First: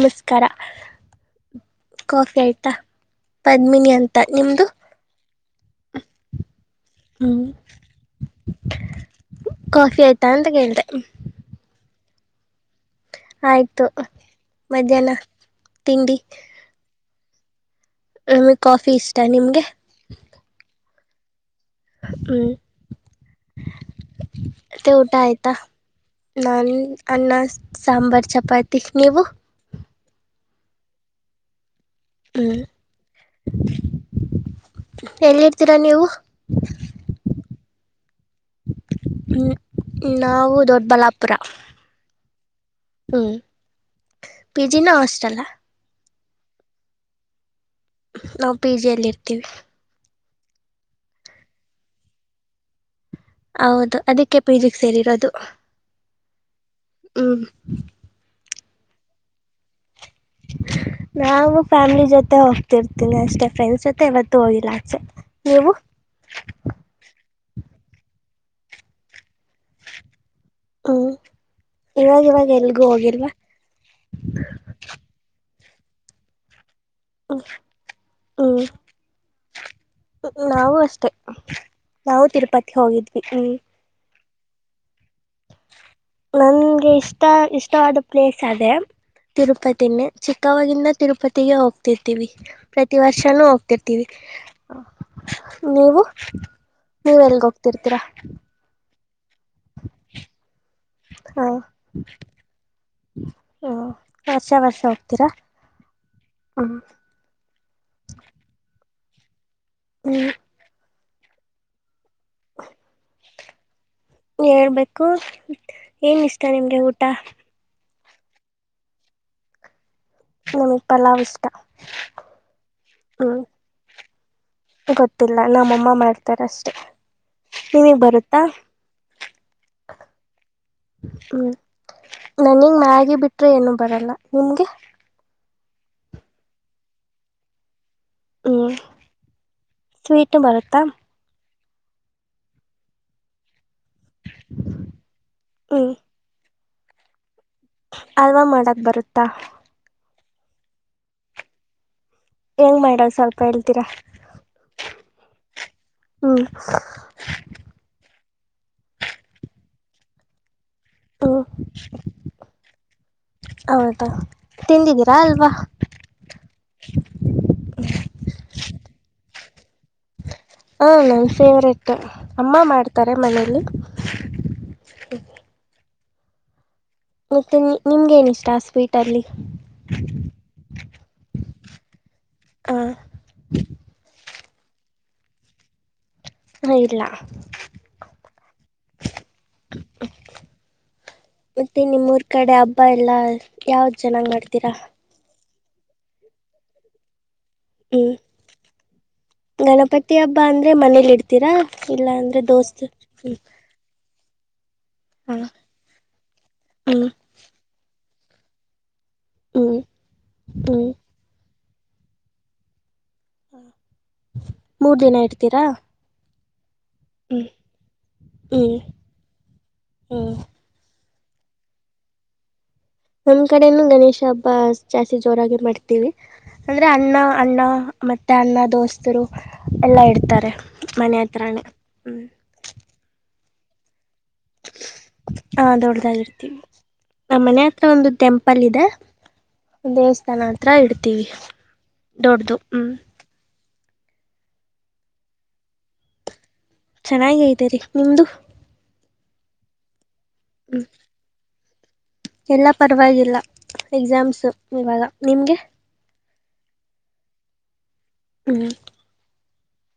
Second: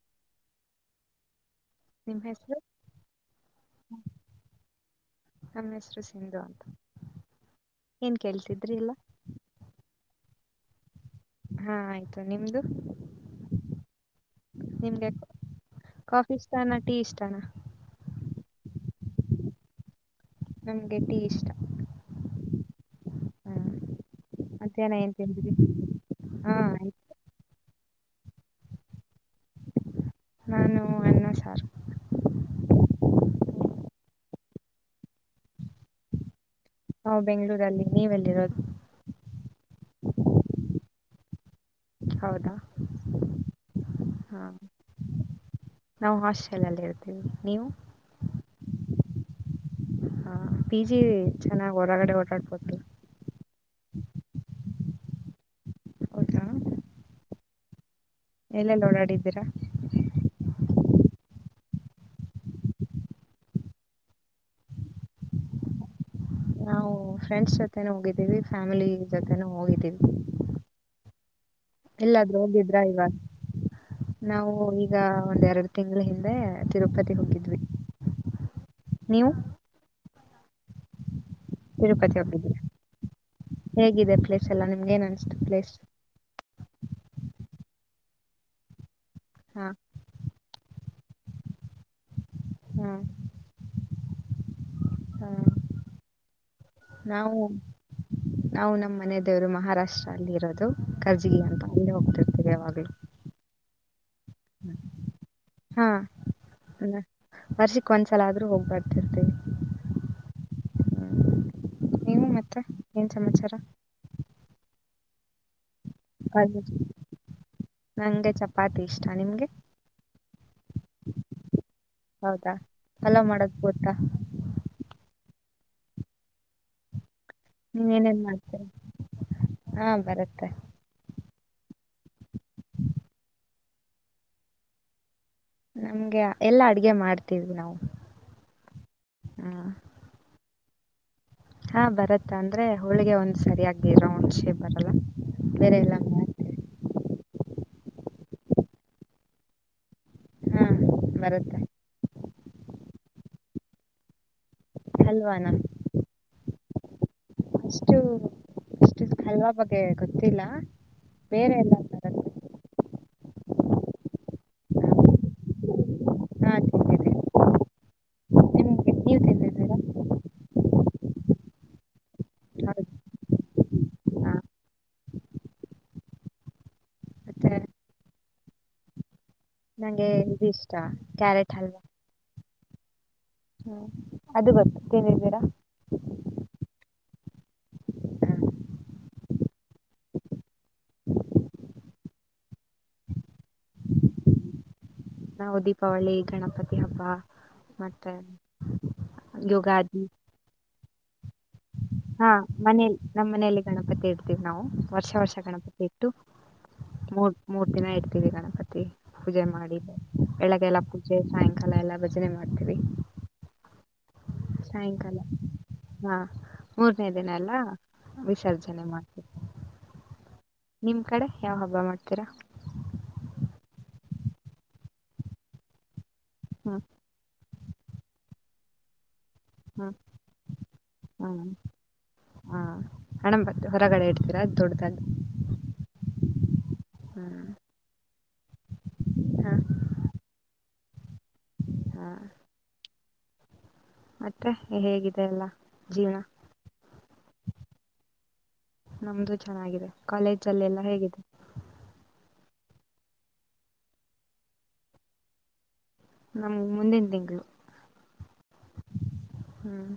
ನಮಸ್ಕಾರ ನಿಮ್ ಕಾಫಿ ಹೆಸರು ಆಯತಾ ಪದ್ಮಿನಿ ಅಂತ ನಿಮ್ದು ನಮ್ಮ ಹೆಸರು ಸಿಂಧು ಅಂತ ಏನ್ ಕೇಳ್ತಿದ್ರಿ ಇಲ್ಲ ಕಾಫಿ ಆಯ್ತಾ ಅಂತ ಕೇಳ್ತೆ ಹಾ ಆಯ್ತು ನಿಮ್ದು ಆಯ್ತು ನಿಮ್ಗೆ ಮಧ್ಯಾಹ್ನ ತಿಂಡಿ ಕಾಫಿ ಇಷ್ಟ ಅಣ್ಣ ಟೀ ಇಷ್ಟಣ ಆ ಕಾಫಿ ಇಷ್ಟಾ ನಿಮ್ಗೆ ನಮ್ಗೆ ಟೀ ಇಷ್ಟ ಹ್ಮ್ ಹ್ಮ್ ಮಧ್ಯಾಹ್ನ ತ ಊಟ ಏನ್ ತಿಂದ್ರಿ ಆಯ್ತಾ ಹಾ ನಾನು ಆಯ್ತು ಅನ್ನ ಸಾಂಬಾರ್ ಚಪಾತಿ ನೀವು ನಾನು ಅನ್ನ ಸಾರ್ ಹ್ಮ್ ಎಲ್ಲಿರ್ತೀರಾ ನೀವು ನಾ್ ಬೆಂಗ್ಗಳೂರಲ್ಲಿ ನೀವೆಲ್ಲಿರೋದು ಹ್ಮ ನಾವು ದೊಡ್ಡಬಳ್ಳಾಪುರ ಹೌದಾ ಹ್ಮ್ ಹಾ ಪಿ ಜಿಿನ ಹಸ್ಟೆಲ್ಲ ನಾವು ಹಾಸ್ಟೆಲ್ಲ್ಲಿ ಇರ್ತೀವಿ ನೀವು ನಾವು ಪಿ ಜಿ ಅಲ್ಲಿ ಇರ್ತೀವಿ ಹ ಪಿ ಜಿ ಚೆನ್ನಾಗಿ್ ಹೊರಗಡೆ ಓಡಾಡ್ಬೋತ ಹೌದು ಅದಕ್ಕೆ ಪೀಜಿಕ್ ಸೇರಿರೋದು ಹೌದಾ ಹ್ಮ ಎಲ್ಲೆಲ್ಲಿ ಓಡಾಡಿದ್ದೀರಾ ನಾವು ಫ್ಯಾಮಿಲಿ ಜೊತೆ ಹೋಗ್ತಿರ್ತೀನಿ ಅಷ್ಟೆ ಫ್ರೆಂಡ್ಸ್ ಜೊತೆ ಇವತ್ತುೂ ಹೋಗಿಲ್ಲ ಆಚೆ ನೀವು ನಾವು ಫ್ರೆಂಡ್ಸ್ ಜೊತೆನ ಹೋಗಿದ್ದೀವಿ ಫ್ಯಾಮಿಲಿ ಜೊತೆನೂ ಹೋಗಿದ್ದೀವಿ ಹ್ಮ್ ಇವಾಗ ಎಲ್ಲಾದ್ರೂ ಇವಾಗ ಹೋಗಿದ್ರ ಎಲ್ಗೂ ಇವಾಗ ಹೋಗಿಲ್ವಾ ನಾವು ಈಗ ಒಂದ್ ಎರಡು ತಿಂಗಳ ಹಿಂದೆ ತಿರುಪತಿ ಹ್ಮ ಹೋಗಿದ್ವಿ ಹ್ಮ್ ನೀವು ನಾವು ಅಷ್ಟೆ ತಿರುಪತಿ ನಾವು ಹೋಗಿದ್ದೀವಿ ತಿರುಪತಿ ಹೋಗಿದ್ವಿ ಹ್ಮ್ ಹೇಗಿದೆ ಪ್ಲೇಸ್ ಎಲ್ಲ ನಿಮ್ಗೆ ಏನ್ ಅನ್ನಿಸ್ತು ಪ್ಲೇಸ್ ನನ್ಗೆ ಇಷ್ಟ ಇಷ್ಟವಾದ ಪ್ಲೇಸ್ ಅದೇ ಹಾ ತಿರುಪತಿನೇ ಚಿಕ್ಕವಾಗಿವಾಗಿಂದ ತಿರುಪತಿಗೆ ಹೋಗ್ತಿರ್ತೀವಿ ಹಾ ಪ್ರತಿ ವರ್ಷನೂ ಹೋಗ್ತಿರ್ತೀವಿ ಹಾ ನೀವು ನೀವ್ ನಾವು ಎಲ್ಗ ಹೋಗ್ತಿರ್ತೀರಾ ನಾವು ನಮ್ಮ ಮನದೇವರು ಮಹಾರಾಷ್ಟ್ರ ಅಲ್ಲಿ ಇರೋದು ಕರ್ಜಗಿ ಅಂತ ಅಲ್ಲಿ ಹೋಗ್ತಿರ್ತೀವಿ ಯಾವಾಗಲೂ ಹ್ಮ ವರ್ಷ ವರ್ಷ ಹೋಗ್ತೀರಾ ಹಾ ಹ್ಮ ನ- ವರ್ಷಕ್ಕೆ ಒಂದ್ಸಲ ಆದ್ರೂ ಹೋಗ್ ಬರ್ತಿರ್ತಿವಿ ಹ್ಮ್ ನೀವು ಮತ್ತ ಏನ್ ಸಮಾಚಾರ ಹೇಳ್ಬೇಕು ಏನು ಇಷ್ಟ ಕಾಲೇಜ್? ನಿಮಗೆ ಊಟ ನಂಗೆ ಚಪಾತಿ ಇಷ್ಟ ನಿಮ್ಗೆ ನಮಿ ಪಲಾವ್ ಇಷ್ಟ ಹೌದಾ ಪಲಾವ್ ಹ್ಮ್ ಮಾಡೋದ್ ಗೊತ್ತಾ ಗೊತ್ತಿಲ್ಲ ನಮ್ಮಮ್ಮ ಮಾಡ್ತಾರ ಅಷ್ಟೆ ನೀನ್ ನಿಮಗ್ ಎನೇನ್ ಬರುತ್ತಾ ಮಾಡ್ತ ಹಾ ಬರುತ್ತೆ ಹ್ಮ್ ನನಿಂಗ ಮ್ಯಾಗಿ ಬಿಟ್ರೆ ಏನು ಬರಲ್ಲ ನಿಮ್ಗೆ ನಮ್ಗೆ ಎಲ್ಲಾ ಅಡ್ಗೆ ಮಾಡ್ತಿದ್ವಿ ನಾವು ಹ್ಮ್ ಹಾ. ಸ್ವೀಟು ಬರುತ್ತಾ ಹಾ ಬರತ್ತ ಅಂದ್ರೆ ಹೋಳಿಗೆ ಒಂದ್ ಸರಿಯಾಗಿರ ಒಂದ್ ರೌಂಡ ಶೇಪ್ ಬರಲ್ಲ ಬೇರೆ ಹ್ಮ್ ಎಲ್ಲ ಅಲ್ವಾ ಮಾಡಕ್ ಬರುತ್ತಾ ಹಾ ಬರುತ್ತೆ ಹೆಂಗ್ ಮಾಡದ ಸ್ವಲ್ಪ ಹೇಳ್ತೀರಾ ಹಲ್ವಾನ [unintelligible] ಹ್ಮ್ ಅಷ್ಟು ಅಷ್ಟು ಹಲ್ವ ಬಗ್ಗೆ ಗೊತ್ತಿಲ್ಲ ಹ್ಮ್ ಬೇರೆ ಎಲ್ಲ ತರ ಹೌದಾ ತಿಂದಿದ್ದೀರಾ ಅಲ್ವಾ ಹಾ ತಿಂದಿದಿನಿ ಎ ನೀವ ತಿಿಂದಿದೀರಾ ಹಾಂ ನನ್ನು ಫೇವ್ರೇಟ್ ಅಮ್ಮ ಹೌದಾ ಮಾಡ್ತಾರೆ ಮನಲಿ ಮತ್ತೆ ನಿಮ್ಗೆ ಏನಿಷ್ಟ ಸ್ವೀಟ್ ಅಲ್ಲಿ ನಂಗೆ ಇದು ಇಷ್ಟ ಕ್ಯಾರೆಟ್ ಹಲ್ವಾ ಹಾ ಹ್ಮ್ ಅದು ಬರ್ತೇನದ್ದೀರಾ ಹ ಇಲ್ಲ ಮತ್ತೆ ನಿಮ್ಮೂರ್ ಕಡೆ ಹಬ್ಬ ಎಲ್ಲಾ ಯಾವ್ದ ಜನಾಂಗ್ ಮಾಡ್ತೀರಾ ನಾವು ದೀಪಾವಳಿ ಗಣಪತಿ ಹಬ್ಬ ಹ್ಮ್ ಮತ್ತೆ ಯುೋಗಾದಿ ಹಬ್ಬಾ ಅಂದ್ರೆ ಮನೇಲಿ ಇಡ್ತೀರಾ ಇಲ್ಲ ಹಾ ಅಂದ್ರೆ ದೋಸ್ತ್ ಮನೇಲಿ ಹ ನಮ್ಮ ಮನೆಯಲ್ಲಿ ಗಣಪತಿ ಇಡ್ತೀವಿ ನಾವು ವರ್ಷ ವರ್ಷ ಗಣಪತಿ ಇಟ್ಟು ಹ್ಮ್ ಮೂಡ್ ಮೂರ್ ದಿನ ಇರ್ತೀವಿ ಗಣಪತಿ ಪೂಜೆ ಮಾಡಿ ಹ್ಮ್ ಬೆಳಗ್ಗೆ ಎಲ್ಲ ಹ್ಮ್ ಪೂಜ ಸಾಯಂಕಾಲ ಎಲ್ಲ ಭಜನೆ ಮಾಡ್ತೀವಿ ಮೂರ್ ಸಾಯಂಕಾಲ ದಿನ ಇಡ್ತೀರಾ ಹಾ ಮೂರನೇ ದಿನ ಹ್ಮ್ ಎಲ್ಲ ಹ್ಮ್ ವಿಸರ್ಜನೆ ಮಾಡ್ತೀವಿ ಹ್ಮ್ ನಿಮ್ ಕಡೆ ಯಾವ್ ಹಬ್ಬ ಮಾಡ್ತೀರಾ ನಮ್ ಕಡೆನು ಗಣೇಶ ಹಬ್ಬ ಜಾಸ್ತಿ ಜೋರಾಗಿ ಮಾಡ್ತೀವಿ ಹ್ಮ್ ಅಂದ್ರೆ ಅಣ್ಣ ಅಣ್ಣ ಮತ್ತು ಅನ್ನ ದೋಸ್ತರು ಹ್ಮ್ ಎಲ್ಲ ಇರ್ತಾರೆ ಮನೆ ಹ್ಮ್ ಹತ್ರಿನೇ ಹ್ಞ ಹಾ ಹಣಂಬತ್ ಹೊರಗಡೆ ಇಡ್ತವಿ ಹಾದೊಡದಾಗಿರುತಿ ಹ್ಮ್ ನಮ್ಮನ ಒಂದು ಟೆಂಪಲ್ ಇದೆ ಹಾ ದೇವಸ್ಥಾನ ಹತ್ರ ಇಡ್ತೀವಿ ಹಾ ದೊಡ್ಡದು ಹ್ಮ್ ಮತ್ತೆ ಹೇಗಿದೆ ಅಲ್ಲ ಜೀವನ ಚೆನ್ನಾಗ ನಿಮ್ದು ನಮ್ದು ಚೆನ್ನಾಗಿದೆ ಕಾಲೇಜ್ ಅಲ್ಲೆ ಎಲ್ಲಾ ಹ್ಮ್ ಹೇಗಿದೆ ಎಲ್ಲ ಪರವಾಗಿಲ್ಲ ಎಕ್ಸಾಮ್ಸು ಇವಾಗ ನಿಮಗೆ ನಮ್ಗ್ ಮುಂದಿನ ತಿಂಗಳು ಹ್ಮ್ ಹ್ಮ್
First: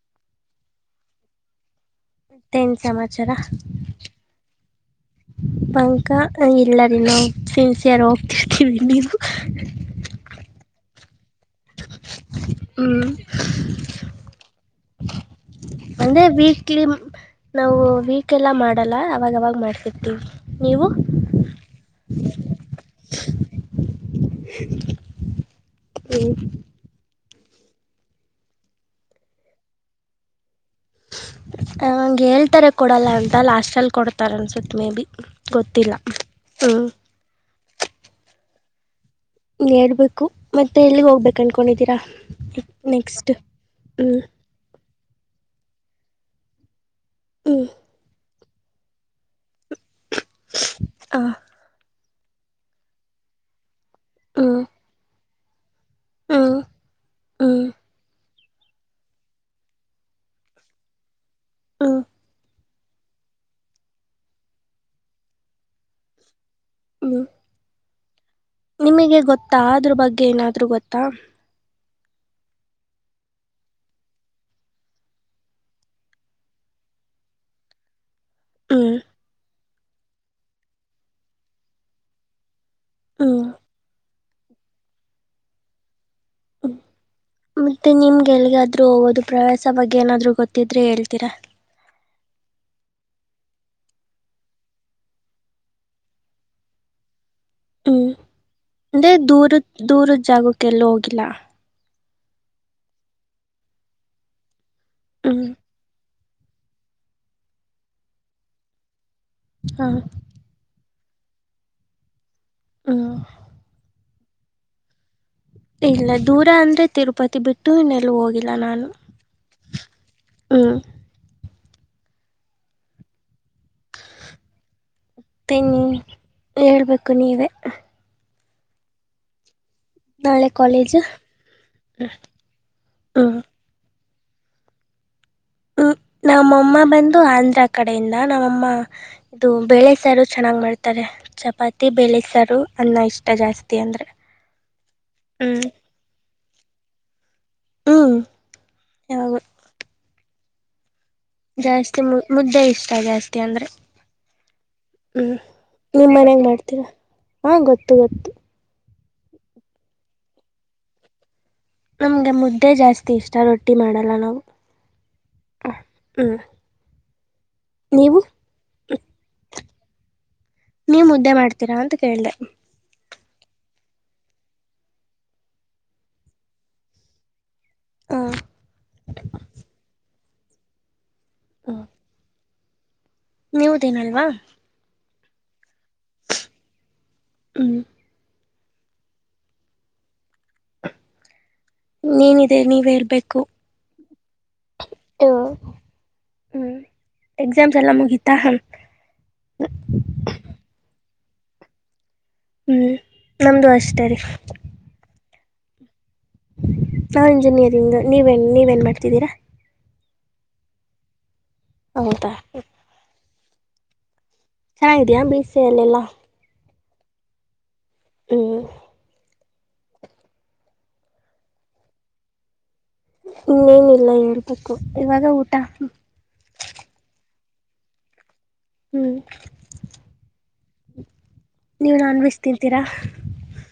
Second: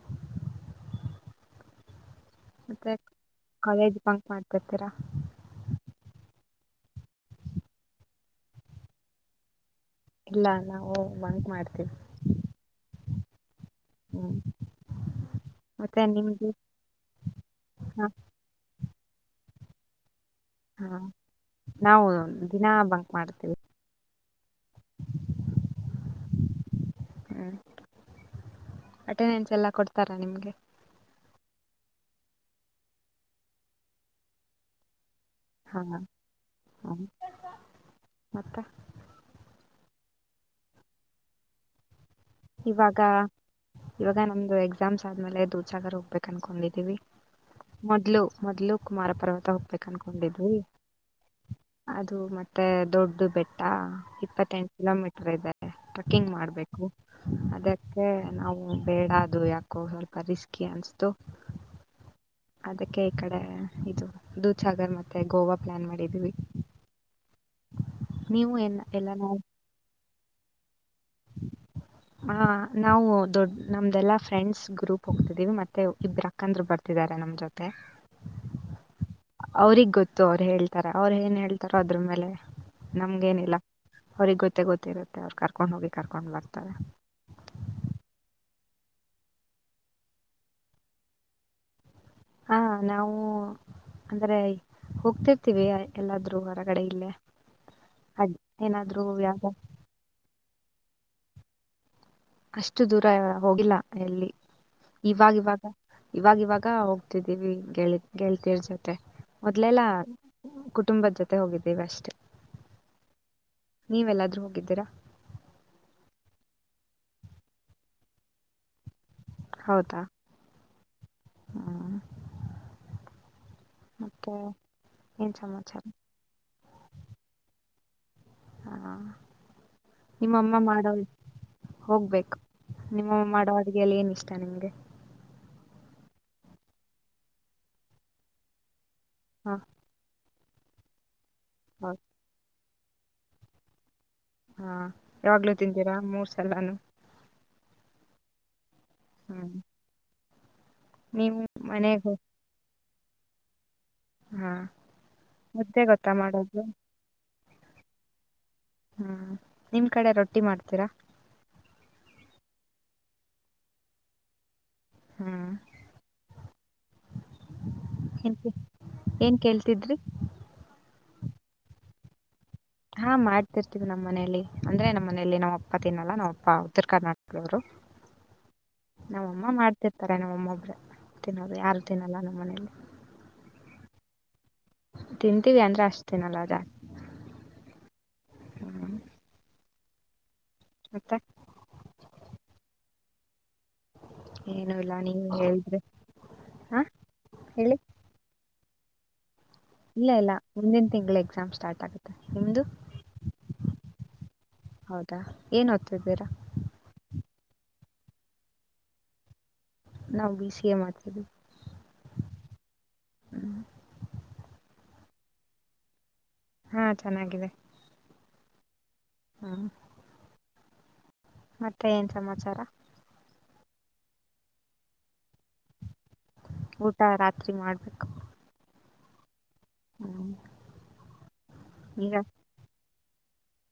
ಮತ್ತೇನ್ ಮತ್ತೆ ಸಮಾಚಾರ ಕಾಲೇಜ್ ಪಂಕ್ ಮಾಡ್ತಿರ್ತೀರಾ ಬಂಕ ಹ ಎಲ್ಲರಿ ನ ಸಿನ್ಸಿಯರ್ ಹೋಗ್ತಿರ್ತೀವಿ ನೀವು ಇಲ್ಲ ನಾವು ಬ ಮಾಡ್ತವಿ ಹ್ಮ್ ಹ್ಮ ಅಂದ್ರೆ ವೀಕ್ಲಿ ನಾವು ಹ ವೀಕ್ ಎಲ್ಲಾ ಮಾಡಲ್ಲ ಅವಾಗವಾಗ ಮಾಡ್ತಿರ್ತಿವಿ ಹಾ ನಾವು ದಿನ ಬಂಕ್ ಮಾಡ್ತೇವಿ ಹಓ ಹ್ಮ್ ಅಟೆಂಡೆನ್ಸ್ ಎಲ್ಲ ಕೊಡ್ತಾರಾ ನಿಮ್ಗೆ ಹಂಗೆ ಹೇಳ್ತಾರೆ ಕೊಡಲ್ಲ ಅಂತ ಲಾಸ್ಟಲ್ಲಿ ಕೊಡ್ತಾರೆ ಅನ್ಸುತ್ತೆ ಮೇ ಬಿ ಹಾ ಗೊತ್ತಿಲ್ಲ ಹ್ಞೂ ಹಾ ಮತ್ತೆ ಹೇಳ್ಬೇಕು ಮತ್ತೆ ಎಲ್ಲಿಗೆ ಹೋಗ್ಬೇಕು ಅನ್ಕೊಂಡಿದ್ದೀರಾ ಇವಾಗ ಇವಾಗ ನಮ್ದು ಎ ಎಕ್ಸಾಮ್ಸ್ ಆದ್ಮೇಲೆ ದೂಸಾಗರ್ ಹೋಗ್ಬೇಕು ಅನ್ಕೊಂಡಿದೀವಿ ಹ್ಞೂ ಮೊದ್ಲು ಮೊದ್ಲು ಕುಮಾರ ಪರ್ವತ ಹೋಗ್ಬೇಕ ಅನ್ಕೊಂಡಿದ್ ಹಾಂ ಅದು ಮತ್ತೆ ದೊಡ್ಡ ಬೆಟ್ಟ ಹ್ಞೂ ಇಪ್ಪತ್ತೆಂಟು ಕಿಲೋಮೀಟರ್ ಇದೆ ಟ್ರಕ್ಕಿಂಗ್ ಹ್ಞೂ ಮಾಡ್ಬೇಕು ಹ್ಞೂ ಅದಕ್ಕೆ ನಾವು ಬೇಡ ಅದು ಯಾಕೋ ಸ್ವಲ್ಪ ರಿಸ್ಕಿ ಅನ್ಿಸತು ಹಂ ಅದಕ್ಕೆ ಈ ಕಡೆ ಇದು ದೂಸಾಗರ್ ಮತ್ತೆ ಗೋವಾ ಪ್ಲಾನ್ ಮಾಡಿದೀವಿ ಹ್ಞ ನೀವು ಏನ್ ಎಲ್ಲ ನಾ ತ್ತಾದ್ರ ಬಗ್ಗೆ ಏನಾದ್ ಗೊತ್ತಾ ಹ ನಾವು ದೊಡ್ ನಮ್ದೆಲ್ಲಾ ಫ್ರೆಂಡ್ಸ್ ಗ್ರೂಪ್ ಹೋಗ್ತಿದೀವಿ ಮತ್ತೆ ಇಬ್ರ ಯಾಕಂದ್ರರು ಬರ್ತಿದ್ದಾರೆ ನಮ್ಮ್ ಜೊತೆ ಹ್ಮ ಅವ್ರಗ್ ಗೊತ್ತು ಅವರು ಹೇಳ್ತಾರೆ ಅವ್ರ ಏನ್ ಹೇಳ್ತಾರೋ ಅದ್ರ ಮೇಲೆ ಹ್ಞೂ ನಮ್ಗೇನಿಲ್ಲ ಅವ್ರಿಗೆ ಗೊತ್ತ ಗೊತ್ತಿರುತ್ತೆ ಅವ್ರು ಕರ್ಕೊಂಡ್ ಹೋಗಿ ಕರ್ಕೊಂಡ್ಲಾಗ್ತಾರೆ ಮತ್ತೆ ನಿಮ್ಗೆ ಎಲ್ಗಾದ್ರು ಹೋಗೋದು ಪ್ರವಾಸ ಬಗ್ಗೆ ಏನಾದ್ರು ಗೊತ್ತಿದ್ರೆ ಹೇಳ್ತೀರಾ ಹಾ ನಾವು ಅಂದ್ರೆ ಹೋಗ್ತಿರ್ತೀವಿ ಎಲ್ಲಾದ್ರೂ ಹೊರಗಡೆ ಇಲ್ಲೇ ಹ್ಮ್ ಅದ್ ಏನಾದ್ರು ಅಂದೆ ಯಾವ ದೂರದ ದೂರದ ಜಾಗಕ್ಕೆ ಎಲ್ಲ ಹೋಗಿಲ್ಲ ಅಷ್ಟು ದೂರ ಹೋಗಿಲ್ಲ ಎಲ್ಲಿ ಹ್ಮ್ ಇವಾಗವಾಗ ಇವಾಗ ಇವಾಗ ಹೋಗ್ತಿದ್ದೀವಿ ಗೆಳ ಗೆಳ್ತಿರ್ ಜೊತೆ ಮೊದ್ಲೆಲ್ಲ ಹಾಂ ಕುಟುಂಬದ ಜೊತೆ ಹೋಗಿದ್ದೀವಿ ಅಷ್ಟೇ ಹ ನೀವೆ ಎಲ್ಲಾದ್ರೂ ಹೋಗಿದ್ದೀರಾ ಇಲ್ಲ ದೂರ ಅಂದರೆ ತಿರುಪತಿ ಬಿಟ್ಟು ಇನ್ನೆಲ್ಲ ಹೋಗಿಲ್ಲ ನಾನು ಹೌದಾ ಹ್ಞೂ ಹ ಮತ್ತುತ್ತೆ ಏನು ಮತ್ತೆ ಸಮಾಚಾರ ನೀವು ಹೇಳ್ಬೇಕು ನೀವೇ ಹಾ ನಾಳೆ ನಿಮ್ಮಮ್ಮ ಮಾಡ ಕಾಲೇಜು ಹೋಗ್ಬೇಕು ನಿಮ್ಮಮ್ಮ ಹ್ಞೂ ಮಾಡೋ ಎಲ್ಲಿ ಏನ್ ಇಷ್ಟ ನಿಮ್ಗೆ ನಮ್ಮಮ್ಮ ಬಂದು ಆಂಧ್ರ ಕಡೆಯಿಂದ ನಮ್ಮಮ್ಮ ಇದು ಹ ಬೇಳೆಸರ ಚೆನ್ನಾಗಿ್ ಮಾಡ್ತಾರೆ ಚಪಾತಿ ಹೌದು ಬೇಳೆಸಾರು ಅನ್ನ ಇಷ್ಟ ಜಾಸ್ತಿ ಅಂದರೆ ಹಾ ಯಾವಾಗ್ಲುೂ ಹ್ಞೂ ತಿಂತೀರಾ ಮೂರ್ ಸಲಾನು ಹ್ಮ ಹುಂ ಜಾಸ್ತಿ ಮನೆಗೆ ಮುದ್ದು ಮುದ್ದೆ ಇತ್ತ ಜಾಸ್ತಿ ಅಂದ್ರೆ ಹಾ ಹ್ಮ್ ಮುದ್ದೆ ಗೊತ್ತಾ ನಿಮ್ಮ್ ಮನ್ಯಾಗ ಮಾಡೋದು ಮಾಡ್ತೀರಾ ಹಾ ಗೊತ್ತು ಗೊತ್ತು ಹ್ಮ ನಿಮ್ ಕಡೆ ರೊಟ್ಟಿ ಮಾಡ್ತೀರಾ ನಮ್ಗೆ ಮುದ್ದೆ ಜಾಸ್ತಿ ಇಷ್ಟ ರೊಟ್ಟಿ ಮಾಡಲ್ಲ ನಾವು ಹಾ್ ಹ್ಞೂ ನೀವು ಏನ್ ಕೇಳ್ತಿದ್ರಿ ನೀವ್ ಮುದ್ದೆ ಮಾಡ್ತೀರಾ ಅಂತ ಕೇಳ್ದ ಹಾ ಮಾಡ್ತಿರ್ತೀವಿ ನಮ್ಮ ಮನಲಿ ಅಂದ್ರೆ ನಮ್ಮ ಮನಲಿ ನಾವ್ಪ್ಪ ತಿನ್ನಲ್ಲ ನಾವ್ಪ್ಪ ಉತ್ತರ ಕರ್ನಾಟಕದವರು ಹಾಂ ನಮ್ಮಮ್ಮ ಮಾಡ್ತಿರ್ತಾರೆ ನಮ್ಮಮ್ಮ ಒಬ್ರ ತಿನ್ನೋರು ಹ್ಞೂ ಯಾರು ತಿನ್ನಲ್ಲ ನಮ್ಮ ಮನೇಲಿ ನೀವು ತಿನಲ್ವಾ ತಿಂತೀವಿ ಅಂದ್ರೆ ಅಷ್ಟು ತಿನಲ್ಲ ಜಾಸ್ತಿ ಹ್ಮ್ ಹ್ಮ್ ಮತ್ತೆ ನೀನಿದೆ ನೀವೇರ್ಬೇಕು ಏನು ಇಲ್ಲಾ ನೀವ ಹೇಳಿದ್ರಿ ಹ ಹೇಳಿ ಅ ಮುಗಿತ ಹಲ್ಕು ಇಲ್ಲ ಇಲ್ಲ ಮುಂದಿನ ತಿಂಗಳು ಎಕ್ಸಾಮ್ ಸ್ಟಾರ್ಟ್ ಆಗುತ್ತೆ ನಿಮ್ದು ಹ್ಮ್ ನಮ್ದ ಅಷ್ಟ ರೀ ಹೌದಾ ಏನ್ ಹತ್ದೀರಾ ನಾ ಇಂಜಿನಿಯರಿಂಗ್ ನೀವೇನ್ ನೀವೇನ್ ಮಾಡ್ತಿದ್ದೀರಾ ನಾವು ಬಿ ಸಿ ಎ ಮಾಡ್ತೀವಿ ಹೌದ ಹ್ಮ್ ಚೆನ್ನಾಗಿದಯಾ ಬೀಸ ಎಲ್ಲೆಲ್ಲಾ ಹಾ ಚೆನ್ನಾಗಿದೆ ಹ್ಮ್ ಹ್ಮ ಮತ್ತೆ ಏನ್ ಸಮಾಚಾರ ಇನ್ನೇನಿಲ್ಲ ಹೇಳ್ಬೇಕು ಇವಾಗ ಊಟ ಊಟ ರಾತ್ರಿ ಮಾಡ್ಬೇಕು ಹ್ಮ್ ಹೂ ನೀವು ನಾನ್ ವೆಜ್ ತಿಂತೀರಾ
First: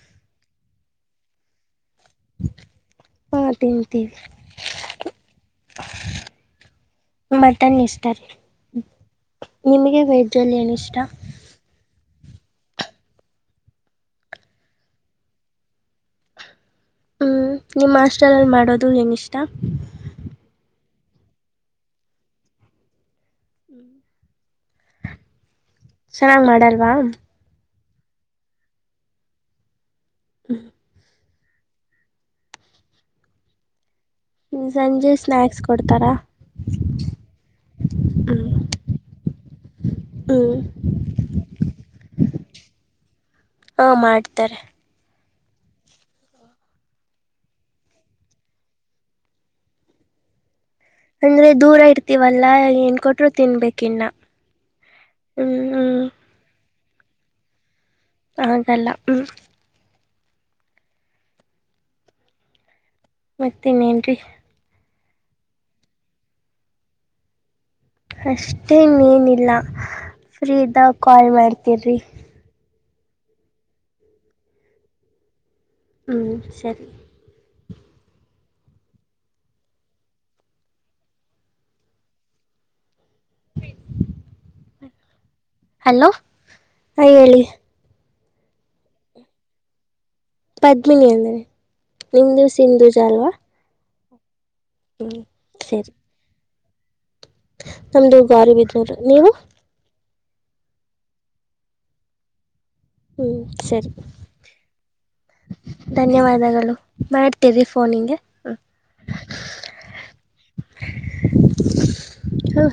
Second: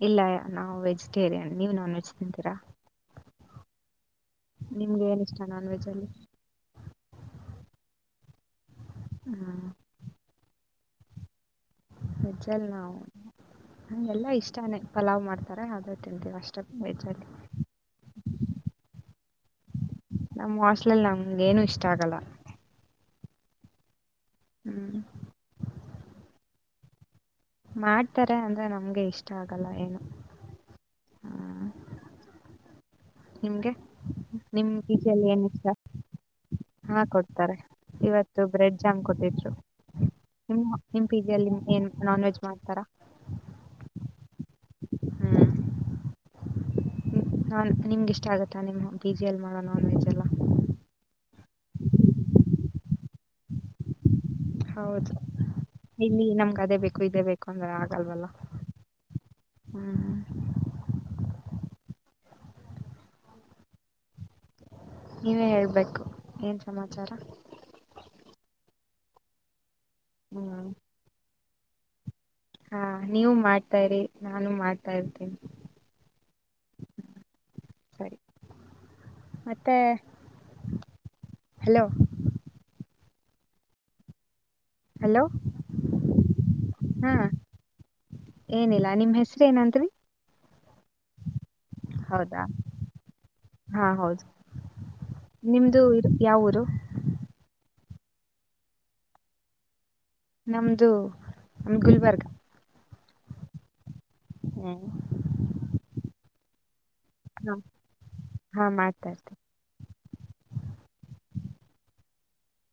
ಇಲ್ಲ ನಾವು ವೆಜಿಟೇರಿಯನ್ ನೀವು ನಾನ್ ವೆಜ ಓತೀರಾ ಹಾಂ ತಿಂತೀವಿ ನಿಮ್ಗೆ ಏನ ಇಷ್ಟ ನಾನ್ ವೆಜ್ ಅಲ್ಲಿ ಮತನ್ ಇಷ್ಟ ರೀ ಹ್ಮ್ ನಿಮ್ಗೆ ವೈಜಲ್ಲಿ ಏನ ಇಷ್ಟ ಹ ಚಲ್ಲ ನ ಹ ಎಲ್ಲಾ ಇಷ್ಟಾನೇ ಪಲಾವ್ ಮಾಡ್ತಾರೆ ಆದ್ರೂ ತಿಂತೀವಿ ಅಷ್ಟ ಹೆ ಹ್ಮ್ ನಿಮ್ಮ ಆಸ್ಟರ್ಲ್ಲಿ ಮಾಡೋದು ಹೆಂಗಿಷ್ಟ ನಮ್ಮ್ ವಾಸ್ಲಲ್ಲಿ ನಮ್ಗ ಏನು ಇಷ್ಟ ಆಗಲ್ಲ ಹ್ಮ್ ಹ್ಮ್ ಚೆನ್ನಾಗಾಗಿ್ ಮಾಡಲ್ವಾ ಮಾಡ್ತಾರೆ ಅಂದ್ರೆ ನಮ್ಗೆ ಇಷ್ಟ ಆಗಲ್ಲ ಏನು ಹ ಹ್ಮ್ ನಿಮ್ಗೆ ನಿಮ್ ಸಂಜೆ ಈೀಚೆಯಲ್ಲಿ ಏನ್ ಸ್ನ್ಯಾಕ್ಸ್ ಇಷ್ಟ ಕೊಡ್ತಾರಾ ಹಾ ಕೊಡ್ತಾರೆ ಇವತ್ತು ಬ್ರೆಡ್ ಜಾಮ್ ಕೊಟ್ಟಿದ್ರು ಹ್ಮ್ ನಿಮ್ಮ ನಿಮ್ಮ್ ಪೀಜಲ್ಲಿ ಏನ್ ನಾನ್ ವೆಜ್ ಮಾಡ್ತಾರ ಹಾ ಮಾಡ್ತಾರೆ ಹ್ಮ್ ನಾನ್ ನಿಮ್ಗೆ ಇಷ್ಟ ಆಗುತ್ತಾ ನಿಮ್ಮ ಪಜಿ ಎಲ್ಲಿ ಮಾಡೋ ನಾನ್ ವೆಜ್ ಎಲ್ಲ ಅಂದ್ರೆ ದೂರ ಇರ್ತೀವಲ್ಲಾ ಏನ್ ಕೊಟರು ತಿನ್ಬೇಕ ಇನ್ನ ಹೌದು ಇಲ್ಲಿ ನಮ್ಗ ಅದೇ ಬೇಕು ಇದೇ ಬೇಕು ಅಂದ್ರೆ ಆಗಲ್ವಲ್ಲ ಹಾಗಲ್ಲ ಹ್ಮ್ ಹ್ಮ್ ಮತ್ತೆ ನೇನ್ರಿ ನೀವೇ ಹೇಳ್ಬೇಕು ಏನ್ ಸಮಾಚಾರ ಅಷ್ಟೇನ್ನಏನಿಲ್ಲ ಹ್ಮ್ ಫ್ರೀದಾಗ ಕಾಲ್ ಮಾಡ್ತೀರಿ ಹಾ ನೀವು ಮಾಡ್ತಾ ಇರಿ ನಾನು ಮಾಡ್ತಾ ಇರ್ತೀನಿ ಹ್ಮ್ ಸರಿ ಸರಿ ಮತ್ತೆ ಹಲೋ ಹಲೋ ಹಲೋ ಹ ಹೇಳಿ ಏನಿಲ್ಲಾ ನಿಮ ಹೆಸರು ಏನಂರಿ ಪದ್ಮಿನಿ ಅಂದನೆ ನಿಮ ಹೌದಾ ದಿವಸ ಇಂಧೂಜ ಅಲ್ವಾ ಹಾ ಹೌದು ಹ್ಞೂ ನಿಮ್ದು ಸರಿ ಯಾವ ಊರು ನಮ್ದು ಗರಿಬಿದೂರು ನೀವು ನಮ್ದು ನಮ ಗುಲ್ಬರ್ಗ ಹ್ಮ್ ಸರಿ ಹಾ ಧನ್ಯವಾದಗಳು ಹಾ ಮಾಡ್ತೀರಿ ಫೋನಗೆ ಹಾ ಮಾಡ್ತಾರೆ. ಹ